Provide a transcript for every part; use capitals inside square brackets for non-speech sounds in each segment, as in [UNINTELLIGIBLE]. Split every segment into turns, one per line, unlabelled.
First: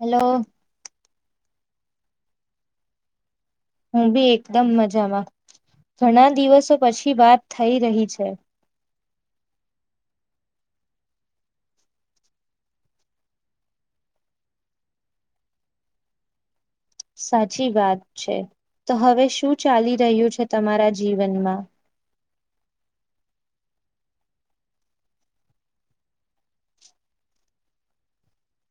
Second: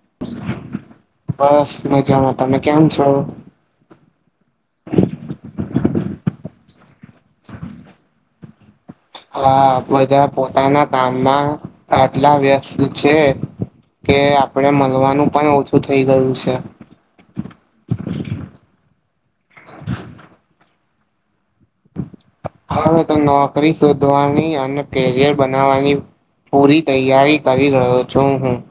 Hello.
બસ મજામાં. તમે કેમ છો?
હું બી એકદમ મજામાં. ઘણા દિવસો પછી વાત થઈ રહી છે.
હા બધા પોતાના કામમાં આટલા વ્યસ્ત છે. કે આપણેે મળવાનું પણ ઓછું થઇ ગયું છે.
સાચી વાત છે. તો હવે શું ચાલી રહ્યું છે તમારા જીવનમાં?
હવે તો નોકરી શોધવાની અને કેરિયર બનાવાની પૂરી તૈયારી કરી રહ્યો છું હું.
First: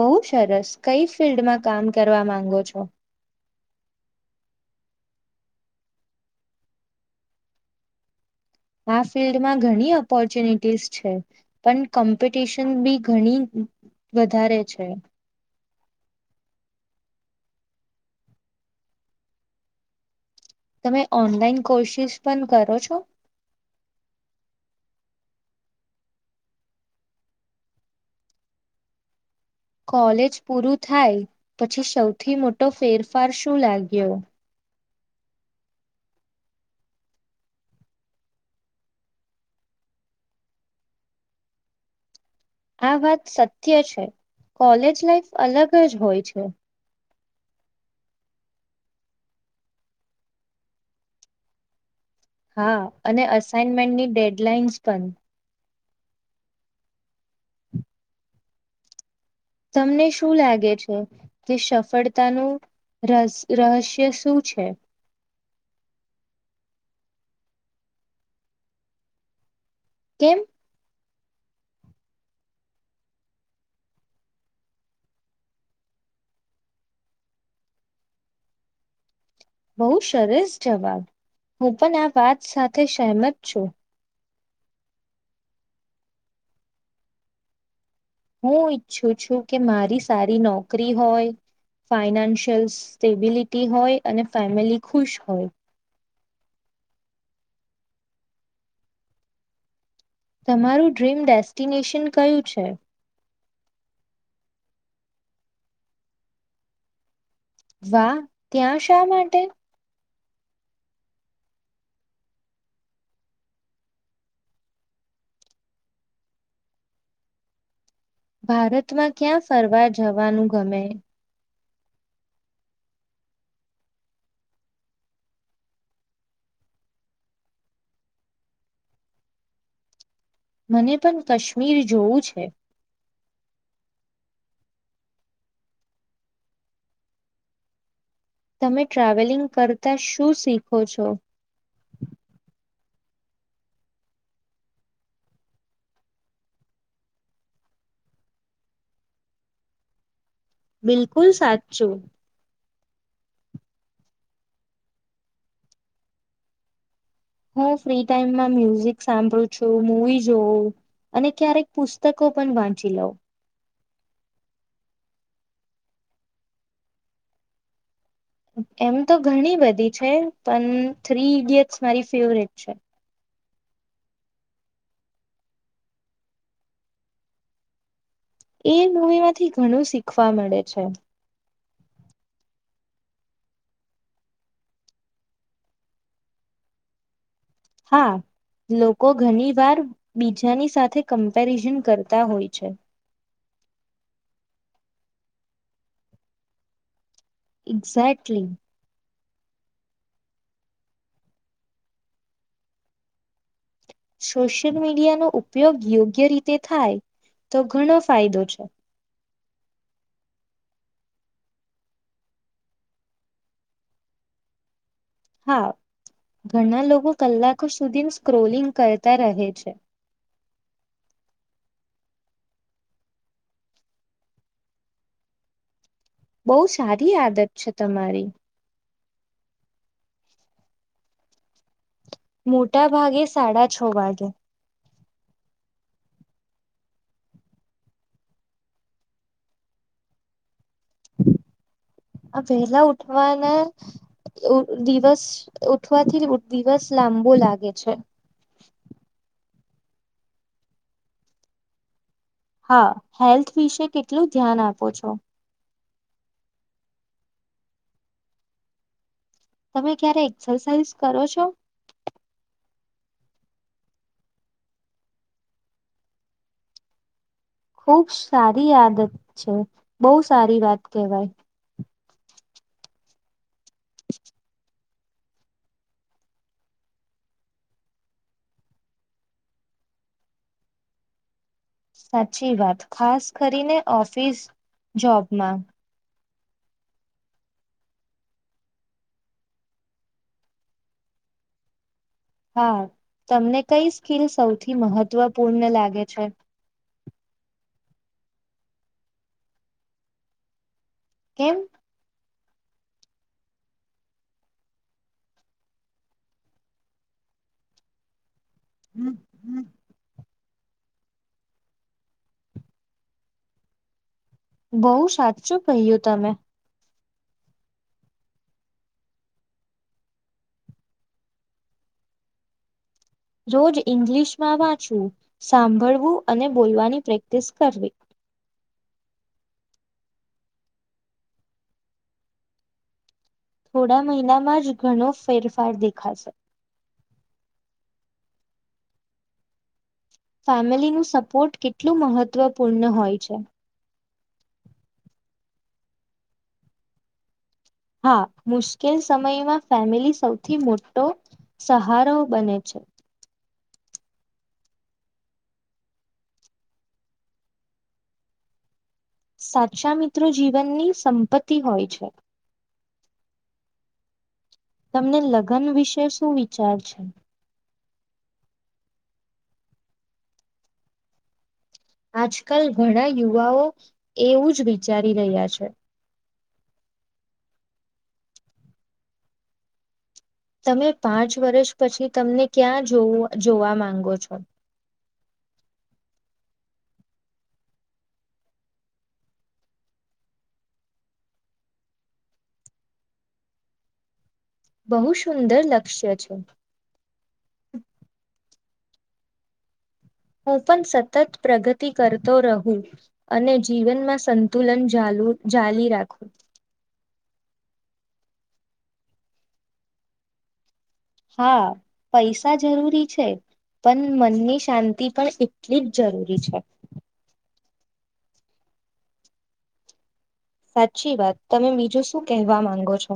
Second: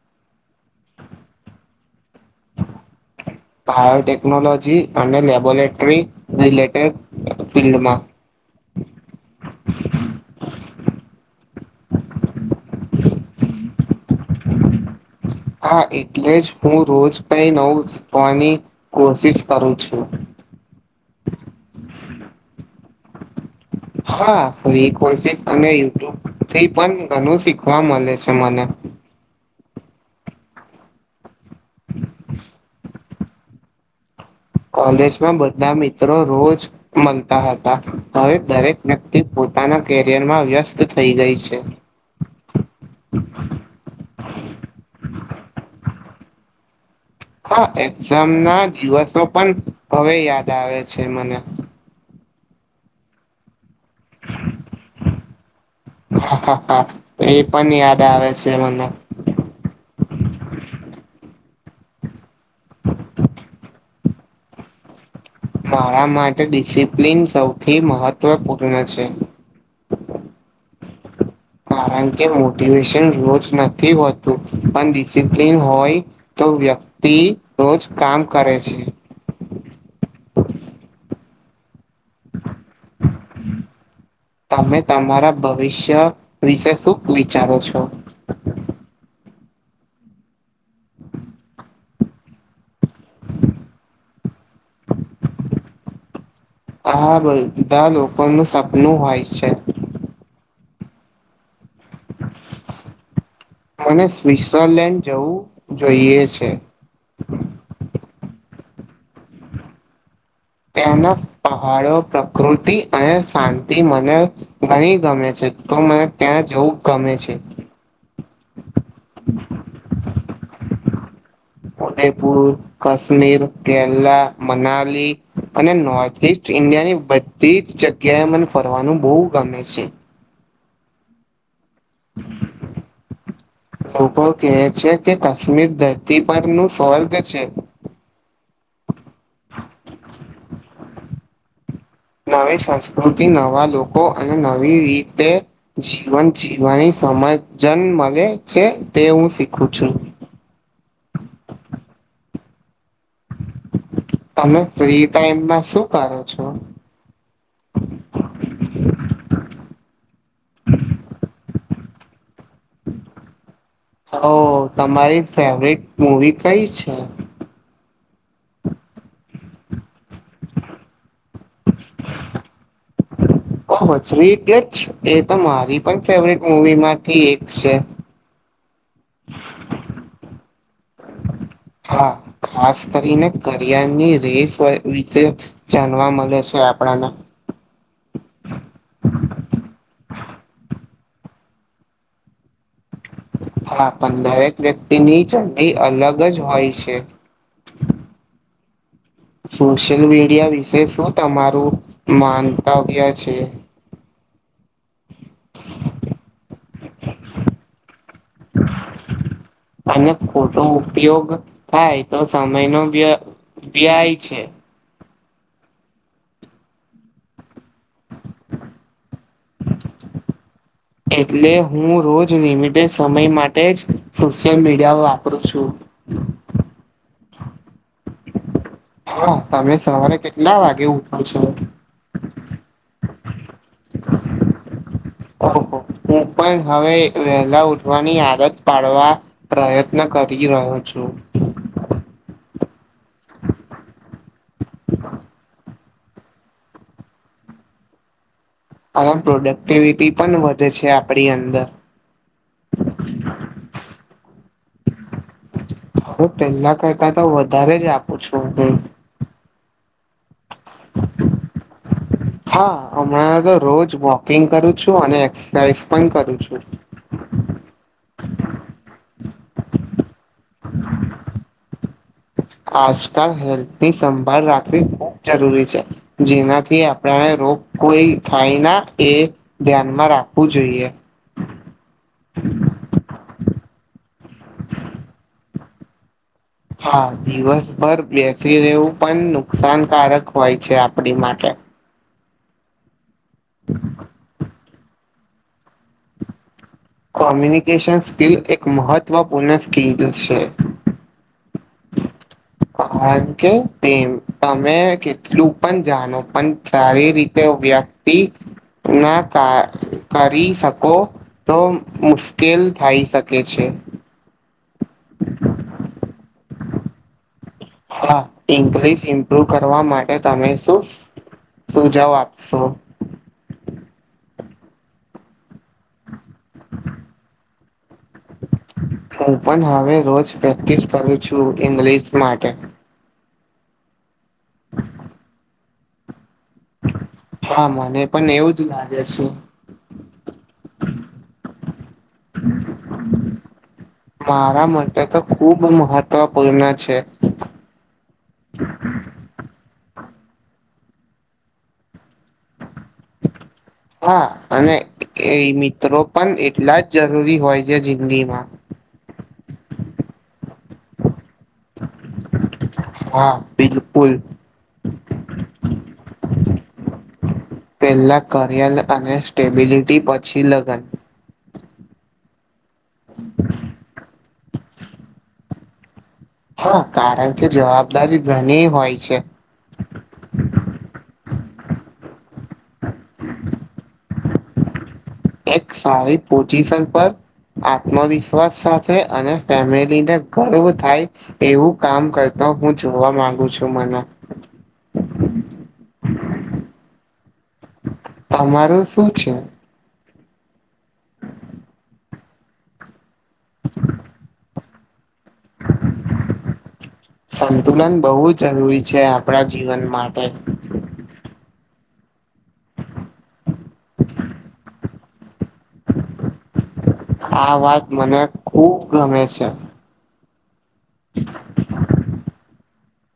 બહુ સરસ કઈ ફિલ્ડમાં કામ કરવા માંગો છો
બાયોટેકનોલોજી અને લેબોરેટરી રિલેટેડ ફિલ્ડમાં.
આ ફિલ્ડમાં ઘણી ઓપોર્ચ્યુનિટીસ છે પણ કોમ્પિટિશન બી ઘણી વધારે છે.
હા એટલે જ હું રોજ કઈ નવું શીખવાની કોશિશ કરું છું.
તમે ઓનલાઈન કોશિશ પણ કરો છો
હા ફ્રી [UNINTELLIGIBLE] અને યુટ્યુબથી પણ ઘણું શીખવા મળે છે મને. [INAUDIBLE]
કોલેજ પૂરું થાય પછી સૌથી મોટો ફેરફાર શું લાગ્યો
કોલેજમાં બધા મિત્રો રોજ મળતા હતા હવે દરેક વ્યક્તિ પો પોતાના કેરિયર માં વ્યસ્ત થઈ ગઈ છે.
આ વાત સત્ય છે. કોલેજ લાઈફ અલગ [INAUDIBLE]
હા એક્ઝામ ના દિવસો પણ હવે યાદ આવે છે મને.
હા અને અસાાઈનમેન્ટની ડેડલાઇન્સ પણ.
હ હા એ પણ યાદ આવે છે મને.
તમને શું લાગે છે કે સફળતાનું રહ રહસ્ય શું છે?
મારા માટે ડિસિપ્લિન સૌથી મહત્વપૂર્ણ છે.
કેમ?
કારણ કે મોટિવેશન રોજ નથી હોતું પણ ડિસિપ્લન હોય તો તો પછી વ્યક્તિ રોજ કામ કરે છે.
બહુ સરસ જવાબ હું પણ આ વાત સાથે સહેમત છું.
તમે તમારા ભવિષ્ય વિશે શું વિચારો છો?
હું ઈચ્છું છું કે મારી સારી નોકરી હોય ફાઈનાન્શિયલ સ્ટેબિલિટી હોય અને ફેમિલી ખુશ હોય.
હા બધા લોકોનું સપનું હોય છે.
તમારું ડ્રીમ ડેસ્ક
મને સ્વઝરલેન્ડ જવું જોઈએ છે.
વાહ ત્યાં શા માટે?
ત્યાંના પહાડો પ્રકૃતિ અને શાંતિ મને ઘણી ગમે છે. તો મને ત્યાં જવું ગમે છે.
ભારતમાં ક્યાં ફરવા જવાનું ગમે?
ઉદયપુર કાશ્મીર કેરલા મનાલી અને નોર્થ ઈસ્ટ ઇન્ડિયાની બધી જ જગ્યાએ મને ફરવાનું બહુ ગમે છે.
મને પણ કાશ્મીર જોવું છે?
લોકો કહે છે કે કાશ્મીર ધરતી પરનું સ્વર્ગ છે.
તમે ટ્રાવેલિંગ કરતાં શું શીખો છો?
નવી સંસ્કૃતિ નવા લોકો અને નવી રીતે જીવન જીવવાની સમજન મળે છે તે હું શીખું છું.
બિલકુલ સાચું.
તમે ફ્રી ટાઈમમાં શું કરો છો?
હું ફ્રી ટાઈમમાં મ્યુઝિક સાંભળું છું મવી જો અને ક્યારેક પુસ્તક પણ વાંચી લવ.
ઓ તમારી ફેવરિટ મૂવી કઈ છે?
એમ તો ઘણી બધી છે પણ થ્રી ઈડિયટ્સ મારી ફેવરેટ છે.
ઓ એરી પણ ફેવરેટ મુવી માંથી એક છે.
એ મૂવી માંથી ઘણું શીખવા મળે છે.
હા. ખાસ કરીને કરયરની રેસ વિશે જાણવા મળે છે આપણના
હા. લોકો ઘણી વાર બીજાની સાથે કમ્પેરિઝન કરતા હોય છે.
હા પણ દરેક વ્યક્તિની ચંડી અલગ જ હોય છે.
એક્ઝેક્ટલી
સોશિયલ મીડિયા વિશે શું તમારું મંતવ્ય છે?
સોશિયલ મીડિયા નો ઉપયોગ યોગ્ય રીતે થાય તો ઘણો ફાયદો છે.
અને ખોટો ઉપયોગ થાય તો સમય નો વ્ય વ્યાય છે.
હા. ઘણા લોકો કલાકો સુધી સ્ક્રોલિંગ કરતા રહે છે
એટલે હું રોજ લિમિટેડ સમય માટે જ સોશિયલ મીડિયા વાપરું છું
બહુ સારી આદત છે તમારી
હા તમે સવારે કેટલા વાગે ઉઠો છો
મોટા ભાગે સાડા છ વાગે
ઓહ હું પણ હવે વહેલા ઉઠવાની આદત પાડવા પ્રયત્ન કરી રહ્યો છું છુ
પેલા ઉઠવા ના એવુ દિવસ ઉઠવાથી દિવસ લાંબો લાગે છે
ટીવીપી પણ વધે છે આપણી અંદર
હા હેલ્થ વિશે કેટલું ધ્યાન આપો છો
હ પેલા કરતા તો વધારે જ આપું છું હુ
તમે ક્યારે એક્સરસાઇઝ કરો છો
હા હમણાં તો રોજ વોકિંગ કરું છું અને એક્સરસાઇઝ પણ કરું છું
બહબ સારી આદત છે બહુ સારી વાત કેહેવાય
આજકાલ હેલ્થની સંભાળ રાખવી જરૂરી છે જેનાથી આપને રોગ કોઈ થાય ના એ ધ્યાનમાં રાખ આપવું જોઈએ
સાચી વાત ખાસ કરીને ઓફિસ જોબમાં
હા દિવસભર બેસી રહેવું પણ નુકસાનકારક હોય છે આપડી માટે
[INAUDIBLE] હા તમને કઈ સ્કીલ સૌથી મહત્વપૂર્ણ લાગે છે
કોમ્યુનિકેશન સ્કિલ એક મહત્વપૂર્ણ સ્કિલ છે
[INAUDIBLE]
કારણ કે તે તમે કેટલું પણ જાણો પણ સારી રીતે વ્યક્તિ ના કા કરી શકો તો મુશ્કેલ થઈ શકે છે
બહુ સાચું કહ્યું તમે
હા ઇન્ક્રીઝ ઇમ્પ્રુવ કરવા માટે તમે શું તું જઓ આપશો
રોજ ઈંગ્લિશમાં વાંચવું સાંભળવું અને બોલવાની પ્રેક્ટિસ કરવી
હું પણ હવે રોજ પ્રેક્ટિસ કરું છું ઇંગ્લિશ માટે
થોડા મહિનામાં જ ઘણો ફેરફાર દેખાશે
હા મને પણ એવું જ લાગે છે
ફેમિલીનું સપોર્ટ કેટલું મહત્વપૂર્ણ હોય છે
મારા માટે તો ખુબ મહત્વપૂર્ણ છે
હા મુશ્કેલ સમયમાં ફેમિલી સૌથી મોટી મોટો સહારો બને છે
હા અને એ મિત્રો પણ એટલા જ જરૂરી હોય છે જિંદગીમાં
સાચા મિત્રો જીવનની સંપત્તિ હોય છે
હા બિલકુલ
તમને લગ્ન વિશે શું વિચાર છે
પેલા કરિયર અને સ્ટેબિલિટી પછી લગન
આજકાલ ઘણા યુવાઓ એવું જ વિચારી રહ્યા છે
હા કારણ કે જવાબદારી ઘણી હોય છે
તમે પાંચ વર્ષ પછી તમને ક્યાં જોવા માંગો છો
એક સારી પોચીસન પર આત્મવિશ્વાસ સાથે અને ફેમિલીને ગર્વ થાય એવું કામ કર નો હું જોવા માંગુ છું મને
બહુ સુંદર લક્ષ્ય છે.
તમારું શું છે?
હું પણ સતત પ્રગતિ કરતો રહું અને જીવનમાં સંતુલન જાલવું
સંતુલન બહુ જ જરૂરી છે આપણા જીવન માટે.
હા પૈસા જરૂરી છે. પણ મનની શાંતિ પણ એટલી જ જરૂરી છે.
આ વાત મને ખુબ ગમે છે.
સાચી વાત તમે બીજું શું કહેવા માંગો છો.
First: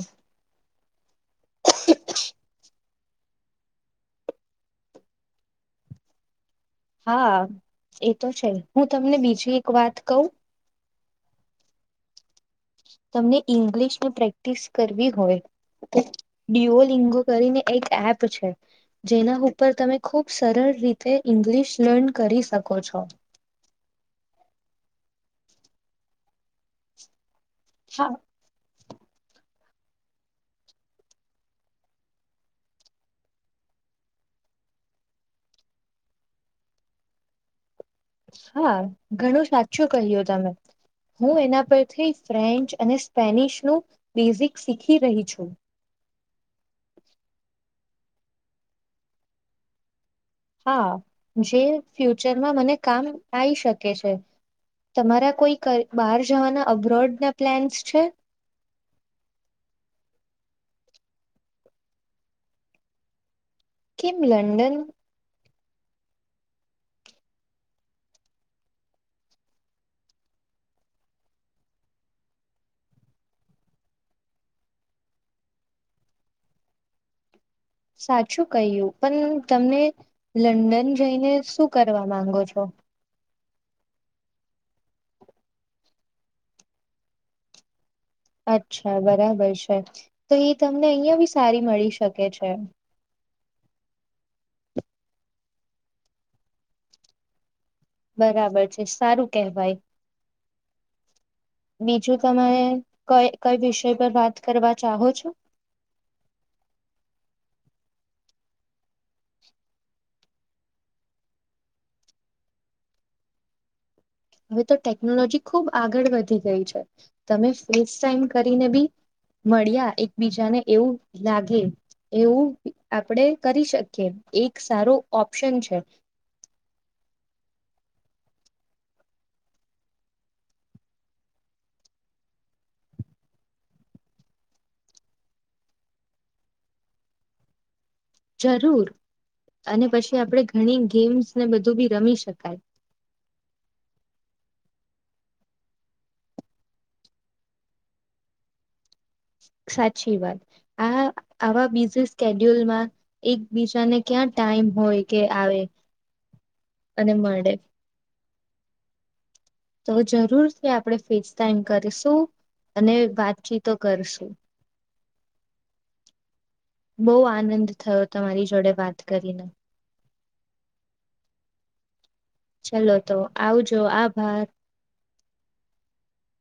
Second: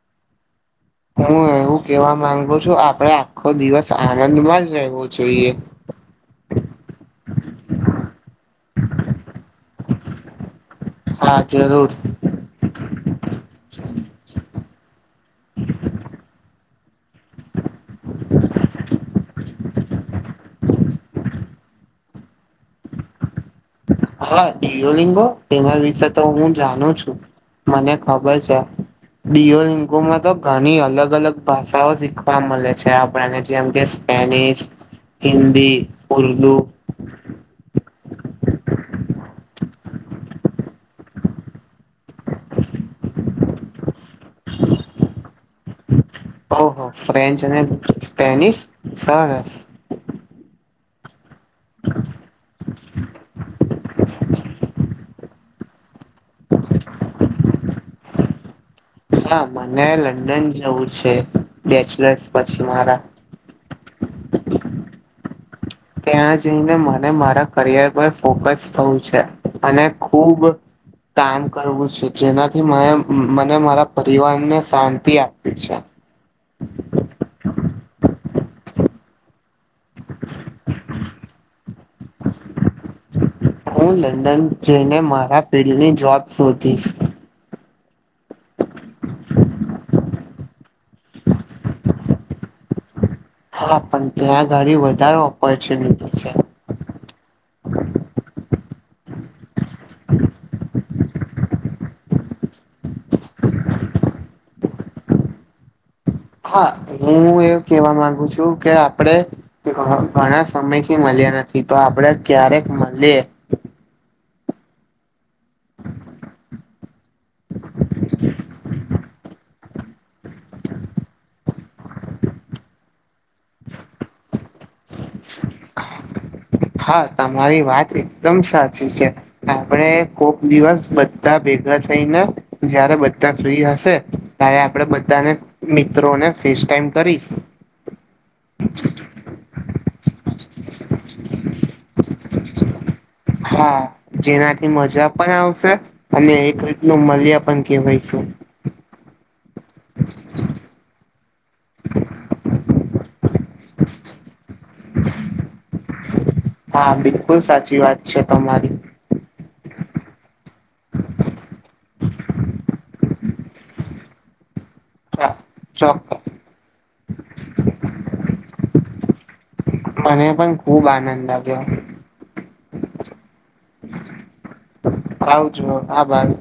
હું એવું કેવા માંગુ છું આપડે આખો દિવસ આનંદમાં જ રહેવું જોઈએ.
હા એ તો છે હું તમને બીજી એક વાત કવ.
હા જરૂર.
તમને ઇંગ્લિશની પ્રેક્ટિસ કરવી હોય તો ડીઓલ લીંગો કરીને એક એપ છે જેના ઉપર તમે ખુબ સરળ રીતે ઇંગલશ પણ કરી શકો છો.
હા ડિયો લિંગો તેના વિશે તો હું જાણું છું. મને
હા
ખબર છે. ડિયોલિંગોમાં તો ઘણી અલગ-અલગ ભાષાઓ શીખવા મળે છે આપણને જેમ કે સ્પેનિશ, હિન્દી, ઉર્દુ
હા ઘણું સાચું કહ્યું તમે. હું એના પરથી ફ્રેન્ચ અને સ્પેનિશનું બેઝિક શીખી રહી છું. [INAUDIBLE]
ઓહ ફ્રેન્ચ અને સ્પેનિશ સરસ.
હા જે ફ્યુચરમાં મને કામ આઈ શકે છે. તમારા કોઈ કર બહાર જવાના અબ્રોડના પ્લેન્સ છે.
હા મને લંડન જવું છે બેચલર્સ પછી મારા
કેમ લંડન?
ત્યાં જઈને મને મારા કરિયર પર ફોકસ થવું છે અને ખુબ કામ કરવું છે જેનાથી મને મને મારા પરિવારને શાંતિ આપીવી છે.
[INAUDIBLE] સાચ શું કહ્યું પણ તમને લંડન જઈને શું કરવા માંગો છો?
હું લંડન જઈને મારા ફિલ્ડની જોબ શોધીશ.
અચ્છા બરાબર છે. તો એ તમને અહિયાં બી સારી મળી શકે છે.
હા પણ ત્યાં અગાડી વધારે ઓપોર્ચુનિટી છે.
બરાબર છે સારું કેહેવાય. [INAUDIBLE] બીજું તમે કઈ કઈ વિષય પર વાત કરવા ચાહો છો.
હા હું એવું કેવા માંગુ છું કે આપડે ઘ ઘણા સમયથી મળ મળ્યા નથી તો આપડે ક્યારેક મલીએ.
[INAUDIBLE] હવે તો ટેકનોલોજી ખુબ આગળ વધી ગઈ છે તમે ફેસ ટાઈમ કરીને બી મળ્યા એકબીજા ને એવું લાગે. એવું આપડે કરી શકીએ એક એક સારું ઓપ્શન છે.
હા તમારી વાત એકદમ સાચી છે આપડે કોક દિવસ બધા ભેગા થઈને જયારે બધા ફ્રી હશે ત્યારે આપડે બધાને મિત્રોને ફેસ ટાઈમ કરી. [INAUDIBLE]
જરૂર. અને પછી આપણે ઘણી ગેમ્સ ને બધું બી રમી શકાય.
હા જેનાથી મજા પણ આવશે અને એક રીતનું મલ્ય પણ કહેવાયશું
સાચી વાત આ આવા બીજી સ્ડ્યુલમાં એકબીજાને ક્યાં ટાઈમ હોય કે આવે
હા
અને
બિલકુલ
મળે
સાચી વાત છે તમારી
તો જરૂર છે આપણે ફેસ ટાઈમ કરીશું અને વાતચીતો કરશું
હા ચોક્કસ
બહુ આનંદ થયો તમારી જોડે વાત કરીને
મને પણ ખુબ આનંદ આવ્યો
ચલો તો આવજો આભાર
આવજો આભાર [INAUDIBLE]